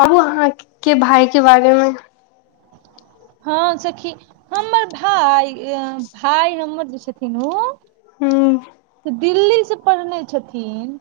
कहू, अहाँक भायके बारेमे। हँ सखी, हमर भाय भाय हमर जे छथिन ओ। हू से दिल्ली से पढ़ने छथिन।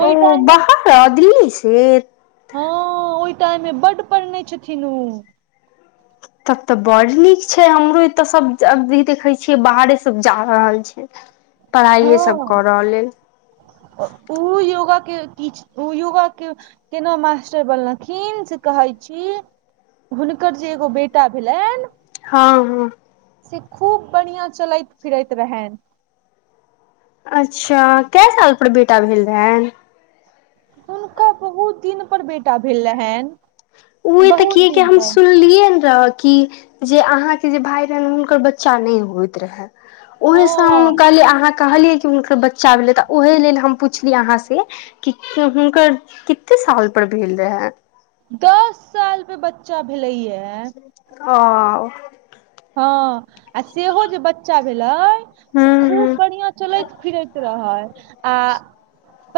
ओहि ओ टाइम मे बाहर दिल्ली से। हँ ओहि टाइमे बड्ड पढ़ने छथिन ओ। तब ते बड़ नीक छै हमरो एताे सब अी देखे छीये बाहरे सब जा रहल छै ह [inaudible] पढ़ाइए सब कऽ र लेल ओ योगा के ओ योगा के केना मास्टर बनलखिन से कहै छी हुनकर जे एगो बेटा भेलनि हँ हँ से खूब बढ़िआँ चलैत फिरैत रहनि अच्छा क साल पर बेटा भेल रहनि हुनका बहुत दिन पर बेटा भेल रहनि उह तऽ बहुत क कि दिन हम पर सुनलियै ने रह कि जे अहाँके जे भाय रहनि हुनकर बच्चा नहि होइत रहै ओहे सँ हम हँ कहलिए अहाँ कहलियै कि हुनकर बच्चा भेलै तऽ ओह लेल हम पुछलियै अहाँ से कि हुनकर कते साल पर भेल रहै दस साल साल पे बच्चा भेलै या ओ हँ आ सेहो जे बच्चा भेलै से खूब हूँ बढ़िया चलै फिरेत रहै आ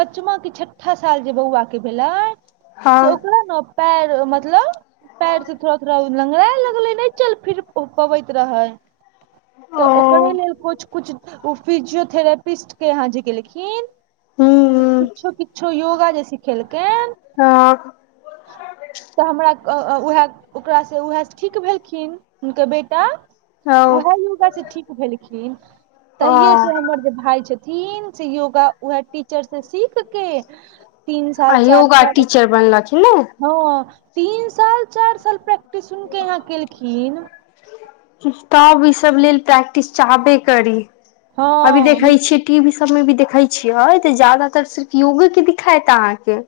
पचमा के छठा साल जे बौआ के भेलै से हँ ओकरा ने पएर मतलब पएरसँ थोड़ा थोड़ा लँगराै लगलै नहि चल फिर ओ पबैत रहै ओ तऽ ओकरे लेल किछु किुछु ओ फिजियोथेरापिस्ट के यहाँ जे गेलेलखिन तऽ हूँ किछो किछो योगा जे सिखेलकैन हँ तऽ हमरा उएह ओकरासँ उएह ठीक भेलखिन हुनकर बेटा उएह हँ योगा से ठीक भेलखिन तहिे हँ से हमर जे भाय छथि थिन से योगा उएह टीचर से सीख के तीन आ साल चार योगा साल टीचर बनलखिन न हँ तीन साल चारि साल प्रैक्टिस उनक केे यहाँ केलखिन तब ई सब लेल प्रैक्टिस चाहबे करी अभी हँ देखै हुन- छीयै टीवी सब मे भी देखै छियै तऽ ज्यदातर सिर्फ योगे के दिखायत अहाँके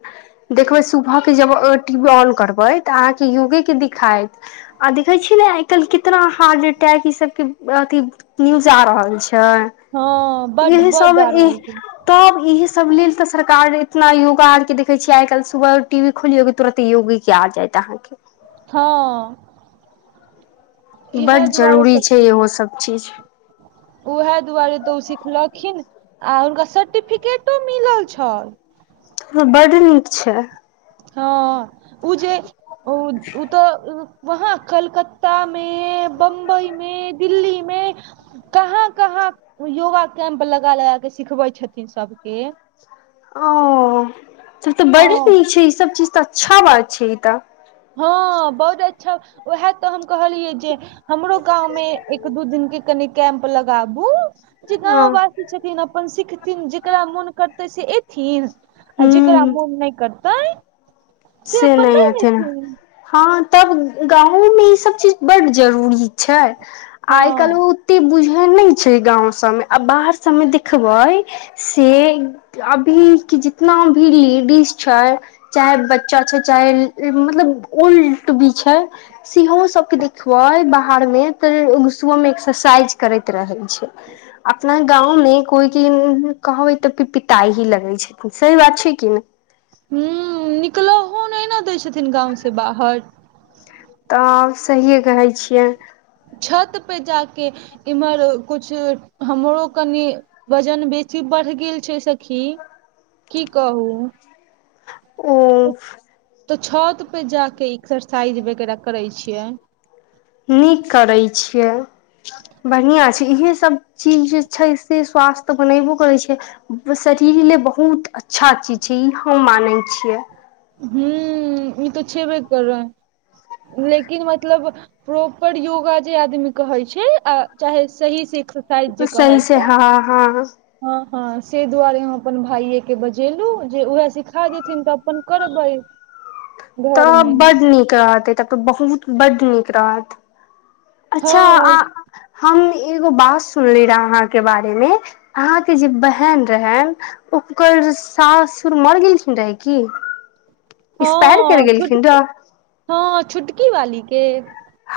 देखबै सुबह के जब टी वी ऑन करबै तऽ अहाँके योगे के दिखाइत आ देखे छी ने आइ कल्हि कितना हार्ट अटैक ई सब के अथि न्यूज आ रहल हँ छै बड इह बड सब आ ई रहल छै तब इहे सब लेल त सरकार एतना योगा आर के देखे छीये आय कल सुबह टीवी खोलियोग के तुरंत योग के आ जायत अहाँके हँ इएह बड्ड दुआरे जरूरी छै सखी इहो सब चीज उएह दुआरे तऽ ओ सिखलखिन आ हुनका सर्टिफिकेटो मिलल छै हँ बड नीक छै हँ उ जे ओ उत तऽ वहा कलकत्ता में बम्बई में दिल्ली में कहाँ कहाँ योगा कैम्प लगा लगा क सिखबै छथिन सबके ओ त तऽ हँ बड़ नीक छै ई सब चीज तऽ अच्छा बात छै ई तऽ हँ बहुत अच्छा उएह तऽ हम कहलियै जे हमरो गाँंव मे एक दू दिन के कनि कैम्प लगाबू जे ह गाँववासी छथिन अपन सिखथिन जेकरा मोन करतै से एथिन आ जेकरा ह मोन नहि करतै से नहि अथ हँ तब गाँवोमे ई सब चीज बड्ड जरूरी छै आइ हँ काल्हि ओ एते बुझै नहि छै गाँव सबमे आ बाहर सभमे देखबै ओ अभी के जितना भी लेडीज छै चाहे बचा छै चाहे मतलब ओल्ट भी छै सेहो सबके देखबै बाहर मे तऽ सुब मे एक्सरसाइज करैत रहे छै अपना गाँव मे कोइ की कहबै तब कि पिता ही लगै छथिन सही बात छै कि ने ह निकलहो नहिना दै छथिन गाँव से बाहर तऽ सहिए कहै छियै छत पे जाके इम्हर कछु हमरो कनि वजन बेसी बढ़ गेल छै सखी की कहू ओ तऽ छतपर जाके एक्सरसाइज वगैराह करै छियै नीक करै छियै बढ़िआँ छै इहे सब चीज जे छै से स्वास्थ बनेबो करै छै शरीर ल लेल बहुत अच्छा चीज छै ई हम मानै छियै हू ई तो छेबे कर रहे हैं लेकिन मतलब प्रॉपर योगा जे आदमी कहै छै आ चाहे सही से एक्सरसाइज जे कहै सही से छै हँ हँ हँ हँ ताहि दुआरे हम अपन भाइयके बजेलहुँ जे उएह सिखा देथिन तऽ अपन कर बइ तऽ बड नीक रहते तब तऽ बहुत बड नीक रहत अच्छा हँ हम एगो बात सुनले रहे अहाँके बारे मे अहाँके जे बहन रहै उपकर सासुर मर गेलखिन रहै कि हँ छोटकी हँ छोटकी वालीके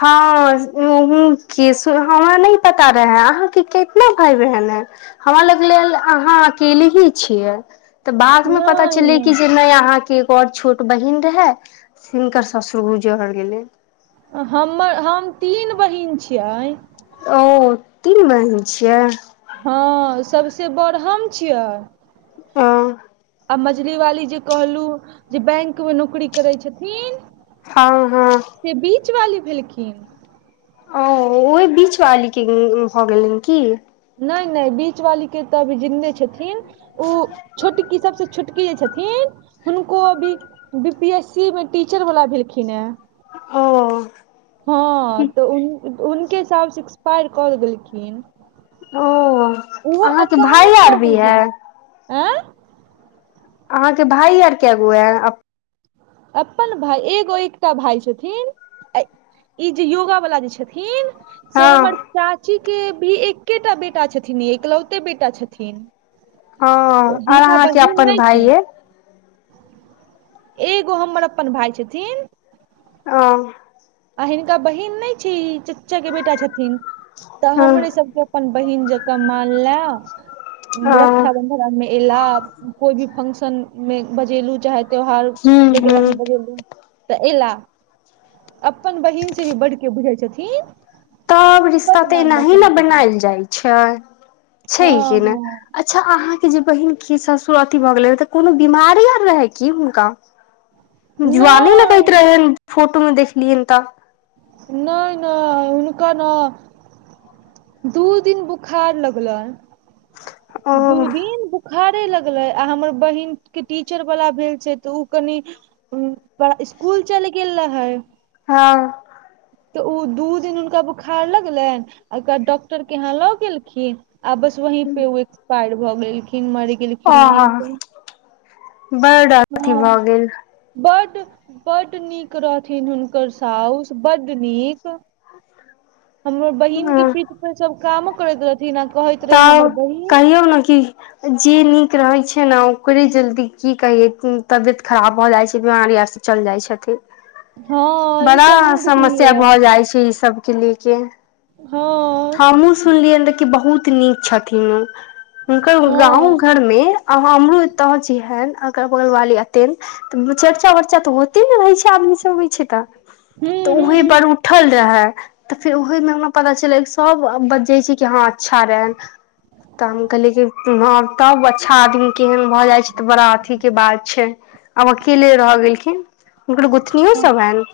हँ उ क हमरा नहि पता रहेै अहाके कितना भाय बहन है हमरा लग लेल अहाँ अकेले ही छियै तऽ बाद मे पता चलले कि जे नहि अहाँके पर छोट बहिन रहे हिनकर ससुर गुजर गेलै हमर हम तीन बहिन छियै ओ तीन बहीन छियै हँ सबसे बड़हम छियै आ आ मझली वाली जे कहलु जे बैंक मे नौकरी करै छथिन हँ हँ से बीच वाली भेलखिन ओ ओहि बीच वाली के भऽ गेलनि की नहि नहि बीच वाली के तऽ अभी जिंदे छथिन ओ छोटकी सबसँ छो टकि जे छथिन हुनको अभी बी पी एस सी मे टीचर वाला भेलखिन हे ओ हँ तऽ उनके साउस एक्सपायर कऽ गेलखिन ओ ओहो अहाँके भाय आर भी है आँ अहाँके भाई आर क गो है अपन भाय एगो एकटा भाय छथिन ई जे योगा वला जे छथिन से हमर हँ चाची के भी एकेटा बेटा छथिन एकलौते बेटा छथिन हं तऽ आर हिनका अहाँके बहिन अपन नहि भाय छै ये एगो हमर अपन भाय छथिन ओ आ हिनका बहिन नहि छै ई चच्चा के बेटा छथिन तऽ हमरे सबके अपन बहिन जकाँ मानल हूँ रक्षा बंधन एला कोई भी फंक्शन मे बजेलू चाहे त्यौहार वगैरह में बजेलू तऽ ऐला अपन बहिन से भी बडकी बहीन छथिन सब रिश्ता बड तऽ मानदा एनाही ने करै छथिन बनायल जाइ छै छै हँ कि ने हँ अच्छा अहाँके जे बहिन की ससुर अथी भऽ गेले रह त कोनो बीमारी आर रहे की हुनका जुआले लगैत नहि रहे ह फोटो मे देखलियैन तऽ नहि नहि हुनका न दू दिन बुखार लगलै ओ दू दिन खारे लगलै आ हमर बहिनक के टीचर वाला भेल छै तऽ ओ कनि स्कूल चल गेल रहे हँ तऽ ओ दू दिन हुनका बोखार लगलनि आ ओय के बाद डॉक्टर के यहा लऽ गेलखिन आ बस वही पे ओ एक्सपायर भऽ गेलखिन मर गेल आ बड अथी भऽ गेल बड बड नीक रहथिन हुनकर साउस बड नीक हमरो बहिन के गेल पीठ सब काम करैत रहथिन आ कहै तब कहियौ ने कि जे नीक रहैत छै ने ओकरे जल्दी की कहियै तबियत खराब भऽ जाइ छै बीमारी आरसँ चल जाइ छथिन हँ ई बड़ा तऽ हमहुँ समस्या देखलियै ह भऽ जाइ छै ई सब के ले के हँ हमहुँ सुनलियनि देख बहुत नीक छथिन ओ हुनकर गाँव हँ घर मे अ हमरो एतऽ छीहेन अ बगल बाली एत तऽ चर्चा वर्चा तऽ होते ने रहै छै आदमीसभ अबइ छै तऽ तऽ ओही पर हूँ उठल रह है तऽ फेर ओहमे हमरा पता चल एक सब बजै छै कि हँ अच्छा रहै तऽ हम कहलियै कि ह तब अच्छा आदमी केहन भऽ जाइ छै तऽ बड़ा अथी के बात छै आब अकेले रहहि गेलखिन हुनकर गुथनो हूँ सब हैनि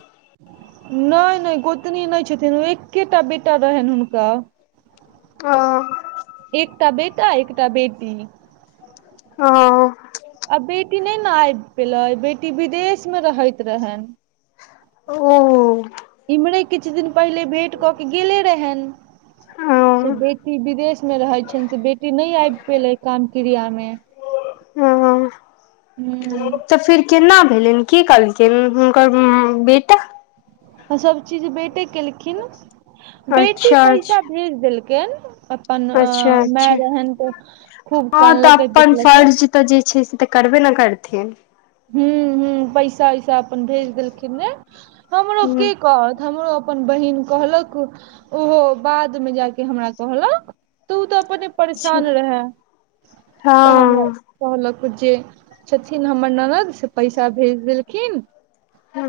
नहि नहि गोतनी नहि छथिन ओ एकेटा बेटा रहनि हुनका आ एकटा बेटा एकटा बेटी हँ आ बेटी नहि ने आबि पेलै बेटी विदेश मे रहैत रहेन ओ इम्हरे किछु दिन पहिले भेँट कऽ के गेले रहल से बेटी विदेश मे रहै छ से बेटी नहि आबि पेले काम क्रिया मे हँ हूँ तऽ फेर केना भेलनि की कहलखिन हुनकर बेटा सब चीज बेटे केलखिन बेटी अच्छा पैसा अच्छा भेज देलखिन अपन अ अच्छा माई अच्छा रहे हन तो खूब हँ तऽ कानलक अपन पिटलक फर्ज तऽ जे छै से तऽ करबे ने करथिन ह ह पैसा उैसा अपन भेज देलखिन ने हमरो ह के कहत हमरो अपन बहिन कहलक ओहो बाद मे जाके हमरा कहलक तु अपने तऽ अपने परेशान रहए तऽ हमरा हँ कहलक जे छथिन हमर पस् से पैसा भेज देलखिन ह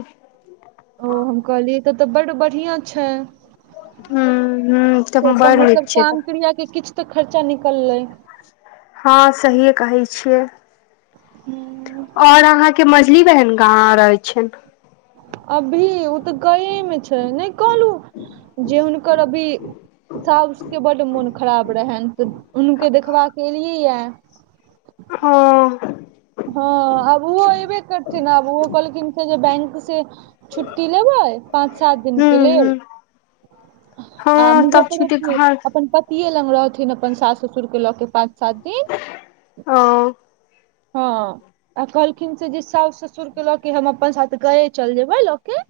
ओ हम कहलियै तो तऽ बड्ड बढ़िया छै हूं हूं से अपन मतलब काम क्रिया के किछु तऽ खर्चा निकललै हँ सहिए कहै छियै हू और अहाँ के मझली बहन कहाँ रहै छै अभी ओ तऽ गएमे छै नहि कहलहु जे हुनकर अभी साासके बड्ड मोन खराब रहे तऽ उनूके देखबाका के एलियै य हँ हँ आब ओहो अयबे करथिन आब ओहो कहलखिन से जे बैंक से छुट्टी लेबै पाँच सात दिनके हुँ लेल हुँ आ हँ तब छुटी मुजफ्फरेपुर घर अपन प इये लग रहथिन अपन सास ससुर के लऽ के पाँच सात दिन ओ हँ आ कहलखिन से जे साास ससुर के लऽ के हम अपन साथ गए चलि जेबै लऽ के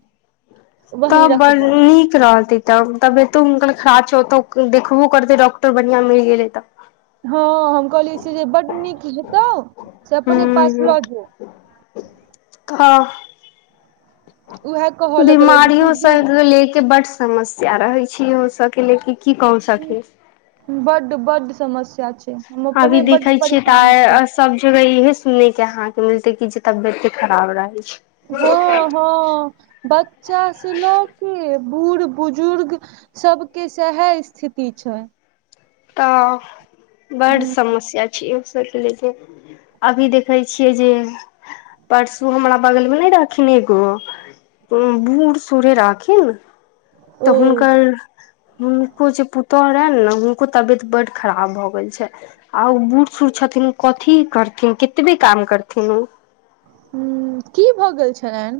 वही तब बड़ रखबै नीक रहतै तब तबियतो हुनकर खराब छै ओतऽ देखबो करतै डॉक्टर बढ़िआँ मिल गेलै तऽ हँ हम कहली से जे बड नीक हेतौ से अपने पास ल कह उएह कहऽ लगलै जे दीदी बीमारियोसँ लेके बठ समस्या रहै छी ओ सबके लेके की कहु सखी बड्ड बड्ड समस्या छै हम अभी अपने बड्ड देखै छियै परेशान छी तऽ सब जगह इहे सुनै के अहाँके मिलते क जे तबियत के खराब रहै छै हँ हँ बच्चा से लऽ के बूढ़ बुजुर्ग सब के सहे स्थिति छै तऽ बड ह समस्या छै लेल अभी देखै छियै जे परसू हमरा बगलमे नहि रहखिन एगो बूढ़ सूड़े राखीन ओ तऽ हुनकर हुनको जे पुतह रहनि ने तबियत बड्ड खराब भऽ गेल छै आ बूढ़ सूढ़ छथिन ओ कथी करथिन कतबे काम करथिन ओ ह की भऽ गेल छलनि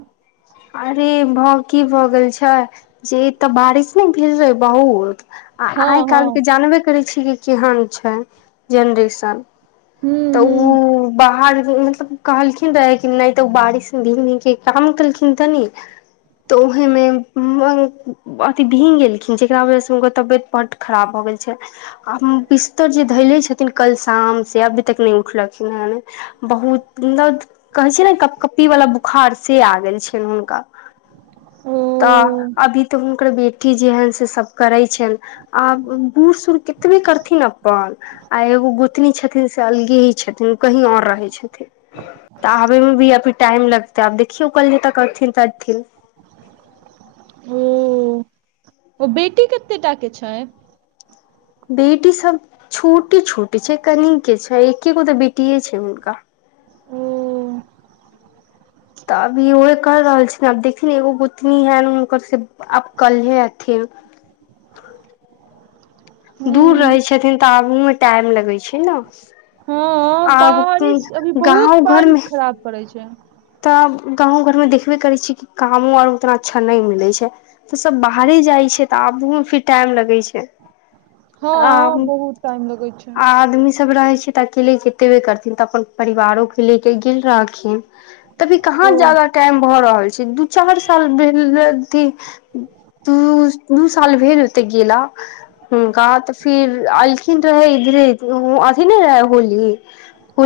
अरे भाव की भऽ गेल छै जे तऽ बारिश नहि भेल रहै बहुत आ आइ हँ हँ काल्हिके जानबे करै छी कि केहन छै जेनरेशन हूँ तऽ ओ हूँ बाहर मतलब कहलखिन रहै कि नहि तऽ ओ बारिश दिन के काम केलखिन तनी तऽ उहिमे अथि भिंग गेलखिन जकरा वजहसँ हुनकर तबियत बड्ड खराब भऽ गेल छै आ बिस्तर जे धैले छथिन कल शाम से अभी तक नहि उठलखिन हेन बहुत मतलब कहे छै ने कप कप्पी वाला बुखार से आ गेल छै हुनका ओ तऽ अभी तऽ हुनक बेट टी जे हेन से सब करै छ आब बूढ़ सूढ़ केतबे करथिन अपन आ एगो गोतनी छथिन से अलगे ही छथिन ओ कहीं आओर रहै छथिन तऽ आबे मे भी अभी टाईम लगतै आब देखियौ कल्हे तक अबथिन त अबथिन हूँ ओ बेटी कतेटा के छै बेटी सब छोटे छोटे छै कन के छै एके गो तऽ बेटीे छै हुनका ओ तऽ अभी उहे कर रहल छी आब देखथि एगो गोतनी है हुनकर से आब कल्हे अथी दूर रहै हूँ छथिन तऽ आबूहू मे टाईम लगै छै ने हँ आब बारिश अभी बहुत गाँव बारिश घरमे खराब पड़ै छै तऽ गाँव घरमें देखबे करै छियै कि कामो आर उतना अच्छा नहि मिलै छै तऽ सब बाहरे जाइ छै तऽ आबहु मे फिर टाइम लगे छै हँ आ बहुत टाइम लगै छै आदमी सब रहै छै अकेले केतेबे करथिन तऽ अपन परिवारो के ले के गेल रहथिन तभी कहाँ ओ जादा टाईम भऽ रहल छै दू चार साल भेल अथी तू दू साल भेल हैते गेला हुनका तऽ फिर अलखिन रहै इधरे अथी नहि रहै होली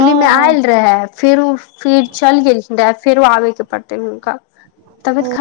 हँ में हँ आयल रहे फेर ओ फिर चल गेल देत फेरो आबे के पड़तै हुनका तबैत ख